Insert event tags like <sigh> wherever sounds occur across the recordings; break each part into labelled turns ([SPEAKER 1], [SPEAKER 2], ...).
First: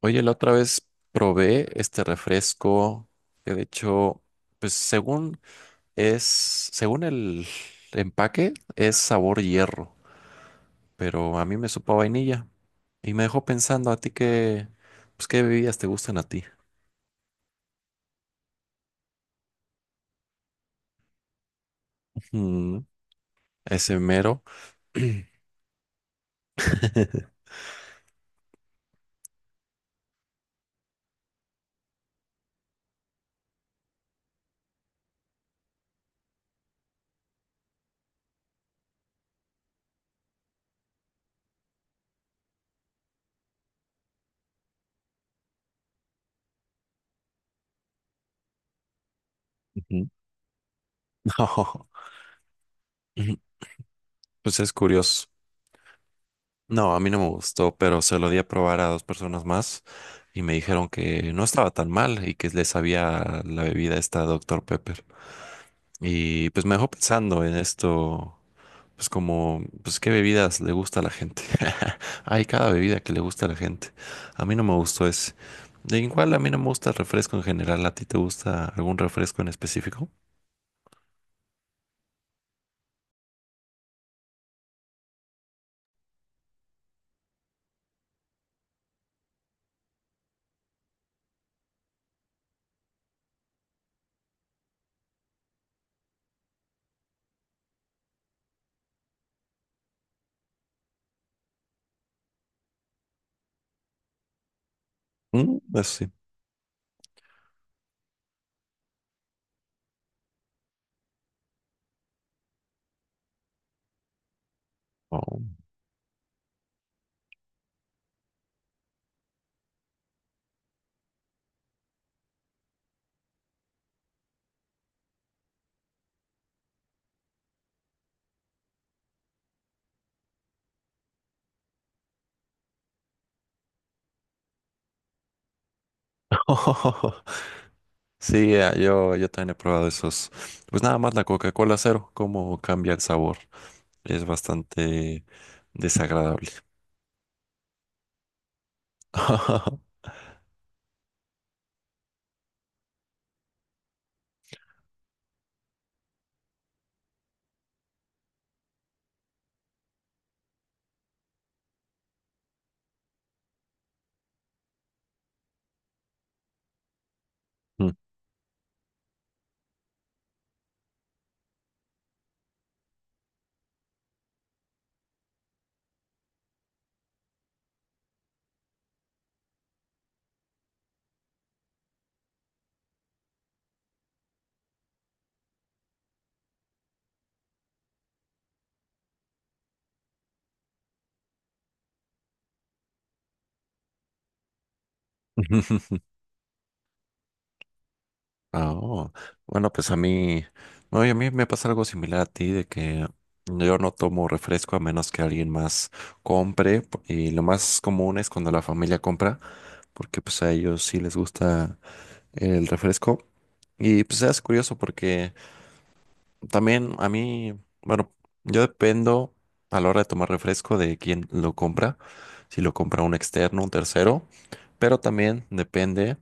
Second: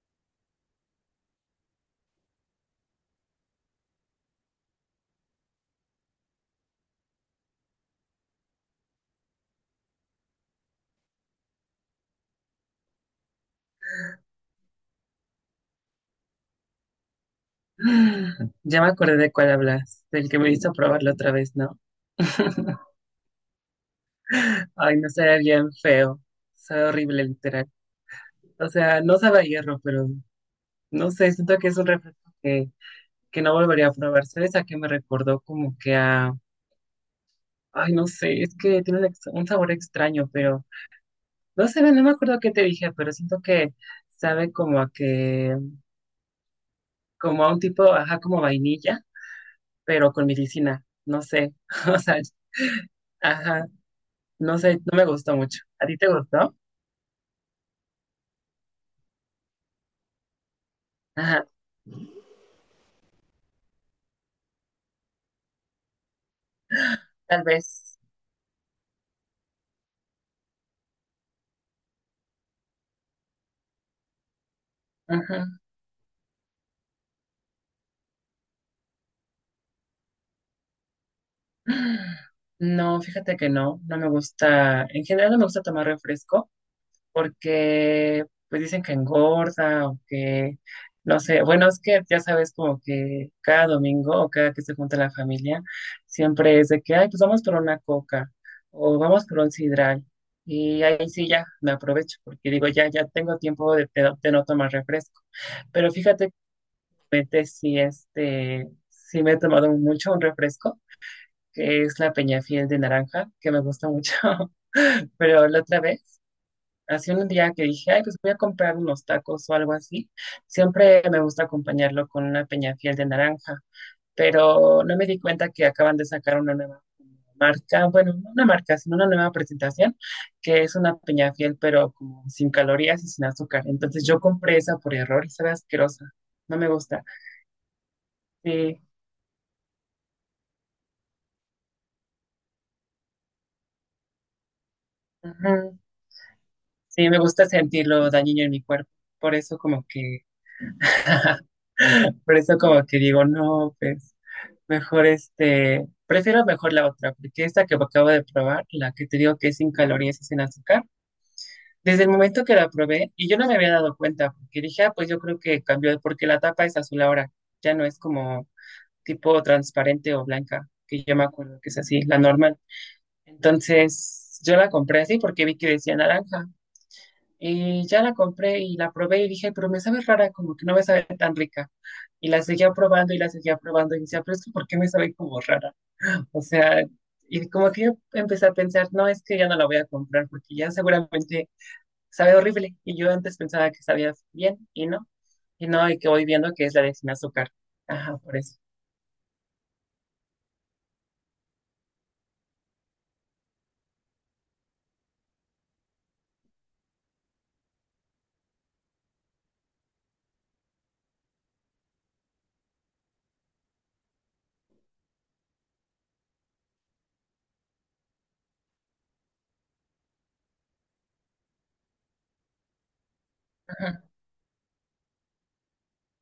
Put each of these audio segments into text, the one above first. [SPEAKER 1] Oye, la otra vez probé este refresco, que de hecho, pues según es, según el empaque, es sabor hierro, pero a mí me supo a vainilla y me dejó pensando a ti qué, pues qué bebidas te gustan a ti.
[SPEAKER 2] Ya me acordé de cuál hablas, del que me hizo probarlo otra vez, ¿no?
[SPEAKER 1] Mm,
[SPEAKER 2] <laughs>
[SPEAKER 1] ese mero. <clears throat>
[SPEAKER 2] Ay,
[SPEAKER 1] Ujú.
[SPEAKER 2] no sabía bien feo, sabe horrible
[SPEAKER 1] <laughs>
[SPEAKER 2] literal. O sea, no sabe a hierro, pero no sé, siento que es un refresco que no volvería a probar. ¿Sabes a qué me recordó? Como que a, ay, no sé, es que tiene un sabor extraño, pero no sé, no me acuerdo qué te dije, pero siento que sabe como a que, como a un tipo, ajá, como vainilla, pero con medicina, no sé,
[SPEAKER 1] No,
[SPEAKER 2] <laughs> o sea,
[SPEAKER 1] ujú.
[SPEAKER 2] ajá. No
[SPEAKER 1] Pues es
[SPEAKER 2] sé, no me
[SPEAKER 1] curioso.
[SPEAKER 2] gustó mucho. ¿A ti te gustó?
[SPEAKER 1] No, a mí no me gustó, pero se lo di a probar a dos personas más y me dijeron que no
[SPEAKER 2] Ajá,
[SPEAKER 1] estaba tan mal y que les sabía la bebida esta doctor Pepper. Y pues me dejó pensando
[SPEAKER 2] tal
[SPEAKER 1] en
[SPEAKER 2] vez.
[SPEAKER 1] esto, pues como, pues qué bebidas le gusta a la gente. <laughs> Hay cada bebida que le gusta a la gente. A mí no me gustó ese.
[SPEAKER 2] Ajá.
[SPEAKER 1] De igual a mí no me gusta el refresco en general. ¿A ti te gusta algún refresco en específico?
[SPEAKER 2] No, fíjate que no, no me gusta. En general no me gusta tomar refresco porque pues dicen que engorda o que no sé. Bueno, es que ya sabes como que cada domingo o cada que se junta la familia siempre es de que, ay, pues vamos por una coca o vamos por un sidral. Y ahí sí ya me aprovecho porque digo, ya, ya tengo tiempo de no tomar refresco.
[SPEAKER 1] Mm, eso
[SPEAKER 2] Pero
[SPEAKER 1] sí.
[SPEAKER 2] fíjate. Realmente sí, sí me he tomado mucho un refresco, que es la Peña Fiel de naranja, que me gusta mucho. <laughs>
[SPEAKER 1] Oh.
[SPEAKER 2] Pero la otra vez, hace un día que dije, ay, pues voy a comprar unos tacos o algo así. Siempre me gusta acompañarlo con una Peña Fiel de naranja, pero no me di cuenta que acaban de sacar una nueva marca, bueno, no una marca, sino una nueva presentación, que es una Peña Fiel, pero como sin calorías y sin azúcar. Entonces yo compré esa por error y sabe asquerosa. No me gusta.
[SPEAKER 1] <laughs> Sí,
[SPEAKER 2] Sí.
[SPEAKER 1] yo también he probado esos. Pues nada más la Coca-Cola cero, cómo cambia el sabor. Es bastante
[SPEAKER 2] Ujú.
[SPEAKER 1] desagradable.
[SPEAKER 2] Sí, me gusta sentirlo dañino en mi cuerpo. Por eso como
[SPEAKER 1] <laughs>
[SPEAKER 2] que, <laughs> por eso como que digo, no, pues mejor, prefiero mejor la otra, porque esta que acabo de probar, la que te digo que es sin calorías y sin azúcar, desde el momento que la probé, y yo no me había dado cuenta, porque dije, ah, pues yo creo que cambió, porque la tapa es azul ahora, ya no
[SPEAKER 1] Mm.
[SPEAKER 2] es como tipo transparente o blanca, que yo me acuerdo que es así, la normal. Entonces, yo la compré así porque vi que decía naranja. Y ya la compré y la probé y dije, pero me sabe rara, como que no me sabe tan rica. Y la seguía probando y la seguía probando y decía, pero es que ¿por qué me sabe como rara? O sea, y como que yo empecé a pensar, no, es que ya no la voy a comprar porque ya seguramente sabe horrible. Y yo antes pensaba que sabía bien y no, y no, y
[SPEAKER 1] <laughs>
[SPEAKER 2] que voy viendo que es la de sin azúcar. Ajá, por eso.
[SPEAKER 1] Ah, oh. Bueno, pues a mí, no, y a mí me pasa algo similar a ti, de que yo no tomo refresco a menos que alguien más compre, y lo más común es cuando la familia compra, porque pues a ellos sí les gusta el refresco. Y pues es curioso porque también a mí, bueno, yo dependo a la hora de tomar refresco de quién lo compra, si lo compra un externo, un
[SPEAKER 2] Ajá.
[SPEAKER 1] tercero, pero también depende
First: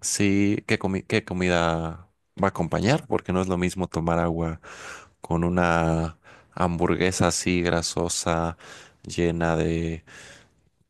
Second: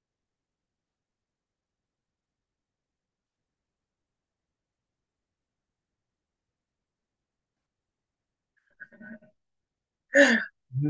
[SPEAKER 1] si qué comida va a acompañar, porque no es lo mismo tomar agua con una hamburguesa así grasosa, llena de,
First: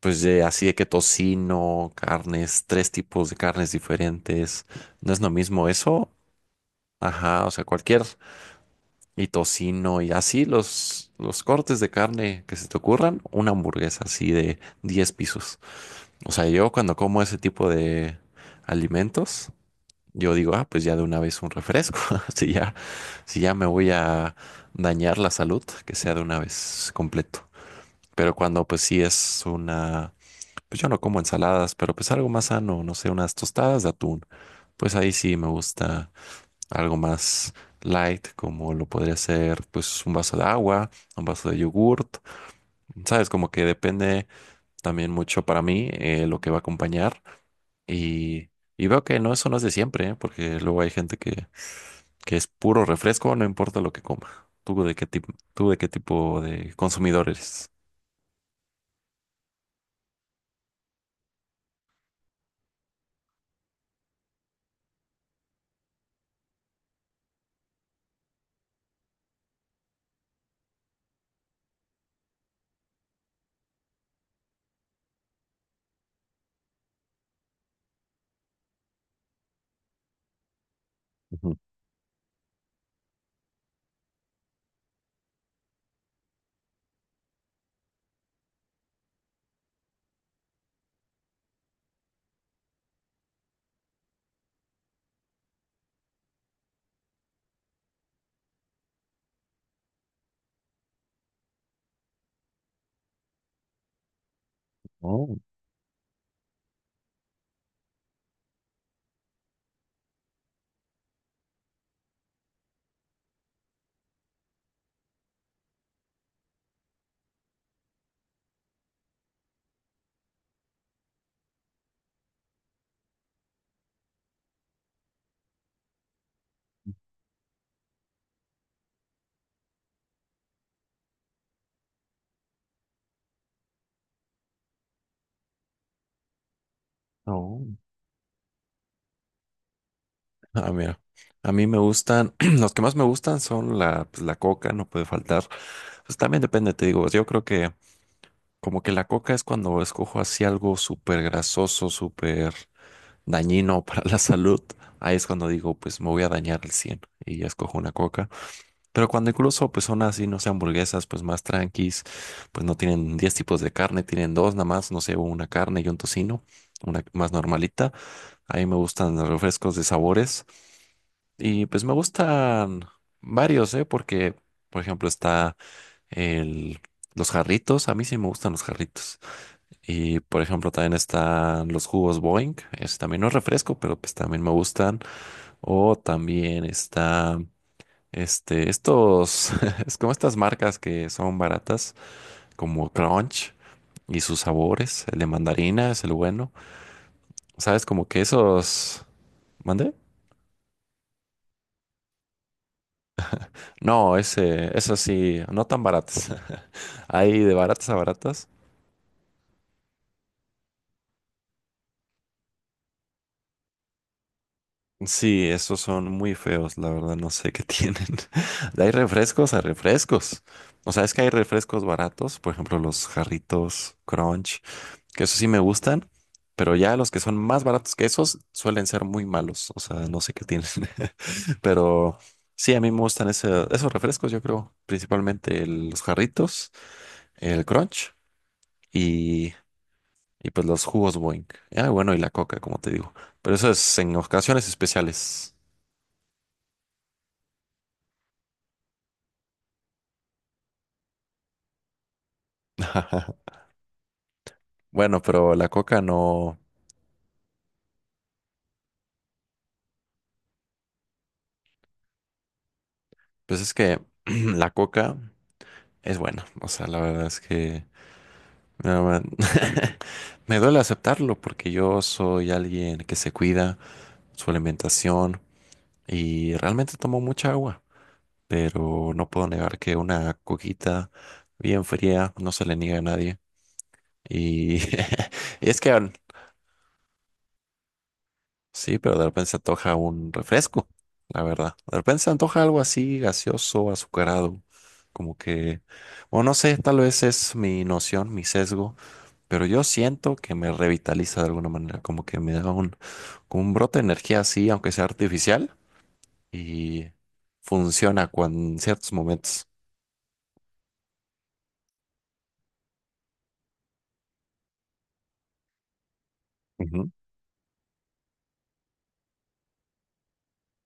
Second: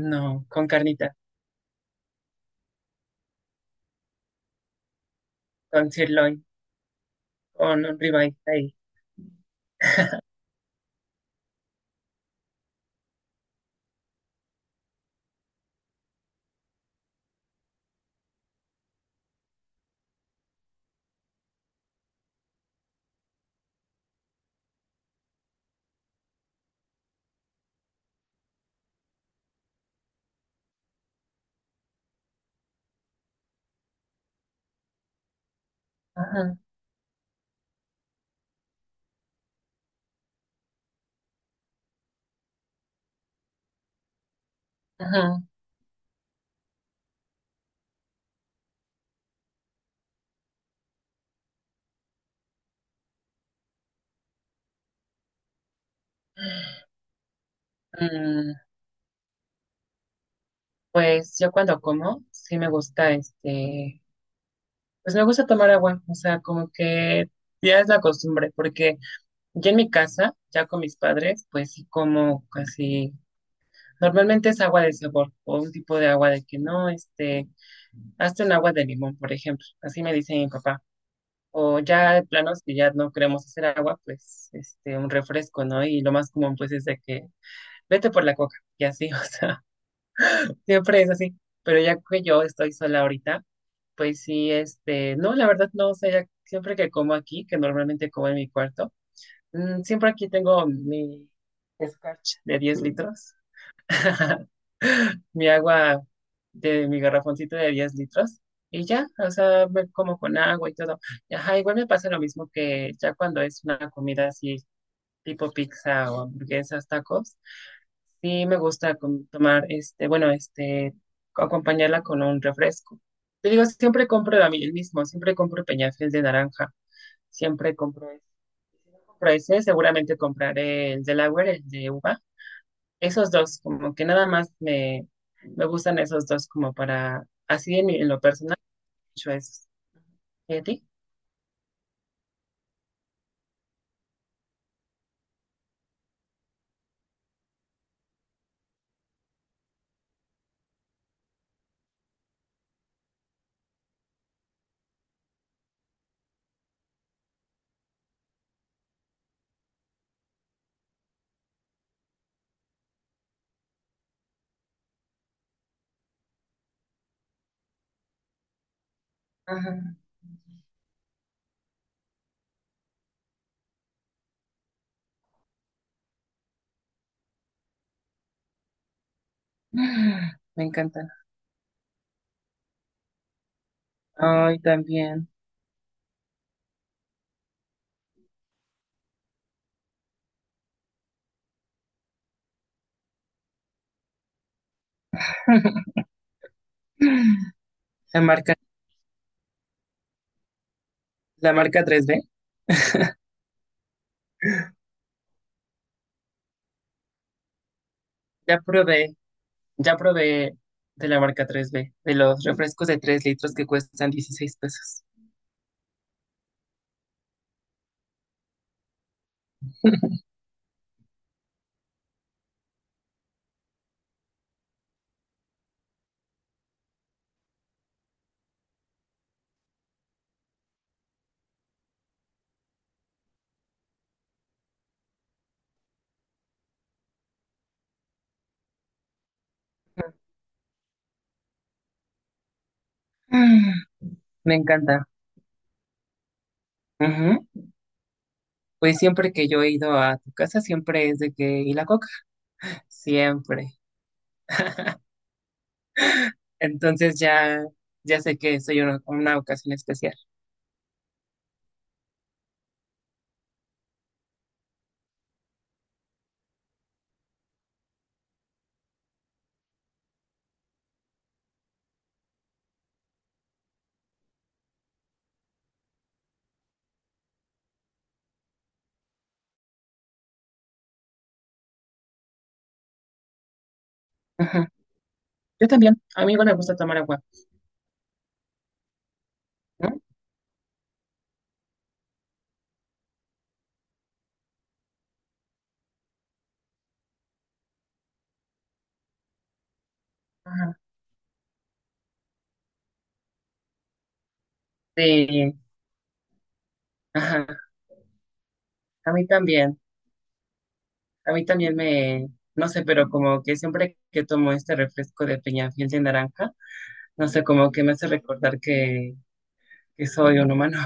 [SPEAKER 1] pues de
[SPEAKER 2] con
[SPEAKER 1] así de que
[SPEAKER 2] carnita,
[SPEAKER 1] tocino, carnes, tres tipos de carnes diferentes. No es lo mismo
[SPEAKER 2] con
[SPEAKER 1] eso.
[SPEAKER 2] sirloin,
[SPEAKER 1] Ajá, o sea,
[SPEAKER 2] con un
[SPEAKER 1] cualquier.
[SPEAKER 2] ribeye ahí.
[SPEAKER 1] Y tocino y así los cortes de carne que se te ocurran, una hamburguesa así de 10 pisos. O sea, yo cuando como ese tipo de alimentos, yo digo, ah, pues ya de una vez un refresco. <laughs> Si ya, si ya me voy a dañar la salud, que sea de una vez completo. Pero cuando pues sí es una, pues yo no como ensaladas, pero pues algo más sano, no sé, unas tostadas de atún. Pues ahí sí me gusta
[SPEAKER 2] Ajá,
[SPEAKER 1] algo más light, como lo podría ser pues un vaso de agua, un vaso de yogurt, sabes, como que depende también
[SPEAKER 2] ajá.
[SPEAKER 1] mucho para mí lo que va a acompañar y, y veo que no, eso no es de siempre, ¿eh? Porque luego hay gente que es puro refresco, no importa lo que coma. Tú de qué tipo de consumidor eres?
[SPEAKER 2] Mm. Pues yo cuando como, sí me gusta, pues me gusta tomar agua, o sea, como que ya es la costumbre, porque ya en mi casa, ya con mis padres, pues sí como casi, normalmente es agua de sabor o un tipo de agua de que no, hazte un agua de limón, por ejemplo, así me dice mi papá.
[SPEAKER 1] Ujú.
[SPEAKER 2] O ya de planos que ya no queremos hacer agua, pues un refresco, ¿no? Y lo más común pues es de que vete por la coca y así, <laughs> o sea. Siempre es así, pero ya que yo estoy sola ahorita, pues sí, no, la verdad no, o sea, ya siempre que como aquí, que normalmente como en mi cuarto, mm, siempre aquí tengo mi Scotch de 10 litros, <laughs>
[SPEAKER 1] Oh,
[SPEAKER 2] mi agua de mi garrafoncito de 10 litros, y ya, o sea, me como con agua y todo. Y ajá, igual me pasa lo mismo que ya cuando es una comida así, tipo pizza o hamburguesas, tacos, sí, me gusta tomar, acompañarla con un refresco. Te digo, siempre compro a mí el mismo, siempre compro Peñafiel de naranja, siempre compro ese. Si no compro ese, seguramente compraré el de Delaware, el de uva. Esos dos, como que nada más me, me gustan esos dos como para,
[SPEAKER 1] oh.
[SPEAKER 2] en lo personal, mucho esos. ¿Y a
[SPEAKER 1] Ah,
[SPEAKER 2] ti?
[SPEAKER 1] mira. A mí me gustan, <clears throat> los que más me gustan son la, pues, la coca, no puede faltar. Pues también depende, te digo, yo creo que como que la coca es cuando escojo así algo súper grasoso, súper dañino <laughs> para la salud. Ahí es cuando digo, pues me voy a dañar al 100 y ya escojo una coca. Pero cuando incluso pues son así, no sé, hamburguesas, pues más tranquis, pues no tienen 10 tipos de carne, tienen dos nada más, no sé, una carne y un tocino, una más normalita. Ahí me gustan los refrescos de
[SPEAKER 2] Ajá.
[SPEAKER 1] sabores y pues me gustan varios, ¿eh? Porque, por ejemplo, está el... Los jarritos, a mí sí me gustan los jarritos. Y por
[SPEAKER 2] <gasps> Me
[SPEAKER 1] ejemplo, también
[SPEAKER 2] encantan.
[SPEAKER 1] están los jugos Boeing. Ese también no es refresco, pero pues también me
[SPEAKER 2] Ay,
[SPEAKER 1] gustan.
[SPEAKER 2] también.
[SPEAKER 1] O también está estos, <laughs> es como estas marcas que son baratas, como Crunch y sus sabores. El de mandarina
[SPEAKER 2] <laughs>
[SPEAKER 1] es el bueno. ¿Sabes? Como que
[SPEAKER 2] La marca,
[SPEAKER 1] esos. ¿Mandé?
[SPEAKER 2] la marca 3B.
[SPEAKER 1] No, ese, eso sí, no tan baratas. <laughs> Hay de baratas a baratas.
[SPEAKER 2] Ya probé. Ya probé de la marca 3B, de los refrescos de 3 litros que cuestan $16.
[SPEAKER 1] Sí, esos son muy feos, la verdad, no sé qué tienen. <laughs> Hay refrescos a refrescos. O sea, es que hay refrescos baratos, por ejemplo, los jarritos Crunch, que esos sí me gustan, pero ya los que son más baratos que esos suelen ser muy malos. O sea, no sé qué tienen. <laughs> Pero sí, a mí me gustan esos refrescos, yo creo, principalmente los jarritos, el Crunch y, y pues los jugos Boing. Ah, bueno, y la Coca, como te digo. Pero eso
[SPEAKER 2] Mm.
[SPEAKER 1] es en
[SPEAKER 2] Me
[SPEAKER 1] ocasiones
[SPEAKER 2] encanta.
[SPEAKER 1] especiales.
[SPEAKER 2] Ujú. Pues siempre que yo he ido a tu casa, siempre es de que, ¿y la coca?
[SPEAKER 1] <laughs>
[SPEAKER 2] Siempre. <laughs>
[SPEAKER 1] Bueno, pero la coca no.
[SPEAKER 2] Entonces ya, ya sé que soy una ocasión especial.
[SPEAKER 1] Pues es que <clears throat> la coca es buena. O sea, la verdad es que no, man, <laughs> me duele aceptarlo porque yo soy alguien que se cuida su alimentación y realmente tomo mucha agua. Pero no puedo negar que una coquita bien fría no se le niega a nadie.
[SPEAKER 2] Ujú.
[SPEAKER 1] Y <laughs>
[SPEAKER 2] Yo
[SPEAKER 1] es que
[SPEAKER 2] también. A mí igual me gusta tomar agua.
[SPEAKER 1] sí, pero de repente se
[SPEAKER 2] ¿No?
[SPEAKER 1] antoja un refresco, la verdad. De repente se antoja algo así gaseoso, azucarado, como que, o no sé, tal vez es mi noción, mi sesgo, pero yo siento que me
[SPEAKER 2] Ajá.
[SPEAKER 1] revitaliza de alguna manera, como que me da un, como un brote de energía así, aunque sea
[SPEAKER 2] Sí.
[SPEAKER 1] artificial, y
[SPEAKER 2] Ajá.
[SPEAKER 1] funciona cuando, en
[SPEAKER 2] A
[SPEAKER 1] ciertos
[SPEAKER 2] mí
[SPEAKER 1] momentos.
[SPEAKER 2] también. A mí también me, no sé, pero como que siempre que tomo este refresco de Peñafiel de naranja,
[SPEAKER 1] Ujú.
[SPEAKER 2] no sé, como que me hace recordar que soy un humano.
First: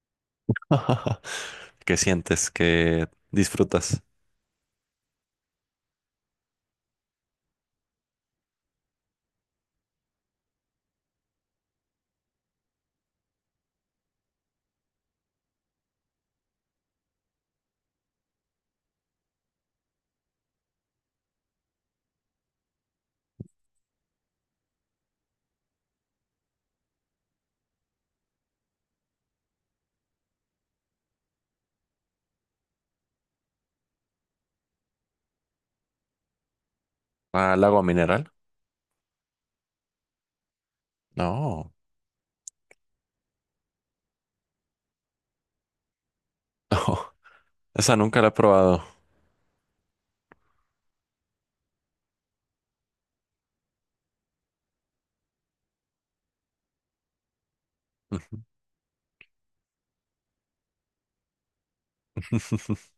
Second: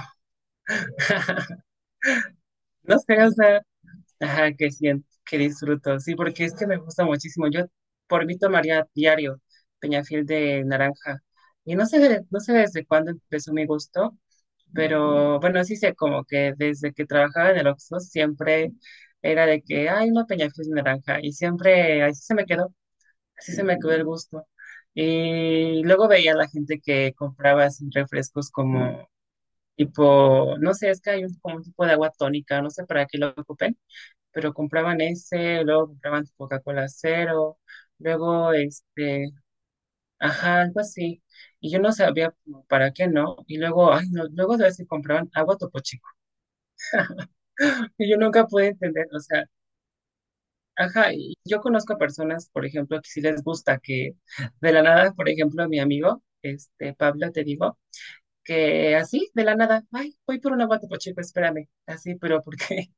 [SPEAKER 1] <laughs>
[SPEAKER 2] <laughs>
[SPEAKER 1] ¿Qué sientes?
[SPEAKER 2] No
[SPEAKER 1] ¿Qué
[SPEAKER 2] sé, o sea,
[SPEAKER 1] disfrutas?
[SPEAKER 2] ajá, que siento, que disfruto. Sí, porque es que me gusta muchísimo. Yo por mí tomaría diario Peñafiel de naranja. Y no sé, no sé desde cuándo empezó mi gusto, pero bueno, sí sé como que desde que trabajaba en el Oxxo siempre era de que hay una Peñafiel de naranja. Y siempre así se me quedó, así se me quedó el gusto. Y luego veía a la gente que compraba así refrescos como tipo, no sé, es que hay un, como un tipo de agua tónica, no sé para qué lo ocupen, pero compraban ese, luego compraban Coca-Cola cero,
[SPEAKER 1] ¿Al agua mineral?
[SPEAKER 2] luego ajá, algo así.
[SPEAKER 1] No,
[SPEAKER 2] Y yo no sabía como para qué no, y luego, ay, no, luego de si compraban agua Topo Chico.
[SPEAKER 1] <laughs>
[SPEAKER 2] <laughs>
[SPEAKER 1] esa
[SPEAKER 2] Y yo
[SPEAKER 1] nunca la he
[SPEAKER 2] nunca pude
[SPEAKER 1] probado.
[SPEAKER 2] entender, o sea, ajá, y yo conozco personas, por ejemplo, que sí les gusta que de la nada, por ejemplo, mi amigo, Pablo, te digo,
[SPEAKER 1] Ujú.
[SPEAKER 2] que así, de la nada, ay, voy por un agua Topo Chico, espérame, así, pero porque.
[SPEAKER 1] <laughs>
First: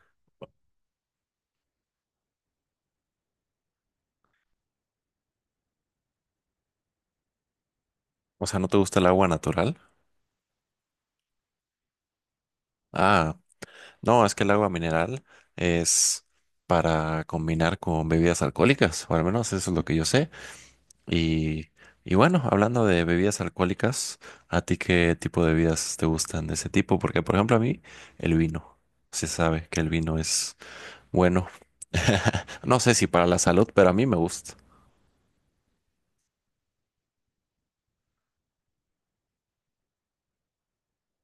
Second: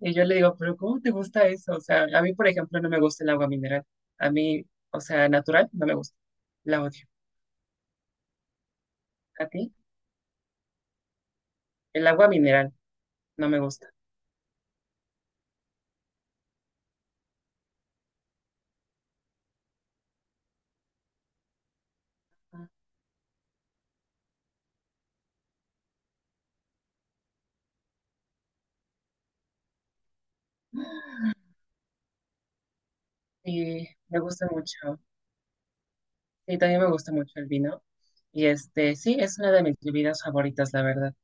[SPEAKER 2] Y yo le digo, pero ¿cómo te gusta eso? O sea, a mí, por ejemplo, no me gusta el agua mineral. A mí, o sea, natural, no me gusta. La odio.
[SPEAKER 1] O sea, ¿no te gusta el agua
[SPEAKER 2] ¿A ti?
[SPEAKER 1] natural?
[SPEAKER 2] El agua mineral,
[SPEAKER 1] Ah,
[SPEAKER 2] no me gusta.
[SPEAKER 1] no, es que el agua mineral es para combinar con bebidas alcohólicas, o al menos eso es lo que yo sé. Y, y bueno, hablando de bebidas alcohólicas, ¿a ti qué tipo de bebidas te gustan de ese tipo? Porque, por ejemplo, a mí el vino. Se sabe que el vino es bueno. <laughs> No sé si para la salud,
[SPEAKER 2] Y
[SPEAKER 1] pero a mí me
[SPEAKER 2] me gusta
[SPEAKER 1] gusta.
[SPEAKER 2] mucho. Y también me gusta mucho el vino. Y sí, es una de mis bebidas favoritas, la verdad.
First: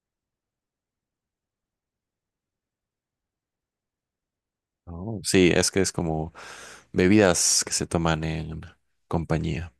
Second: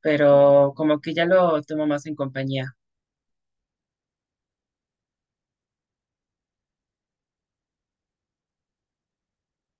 [SPEAKER 2] Pero como que ya lo tomo más en compañía.
[SPEAKER 1] Oh. Sí, es que es como bebidas que se toman en compañía.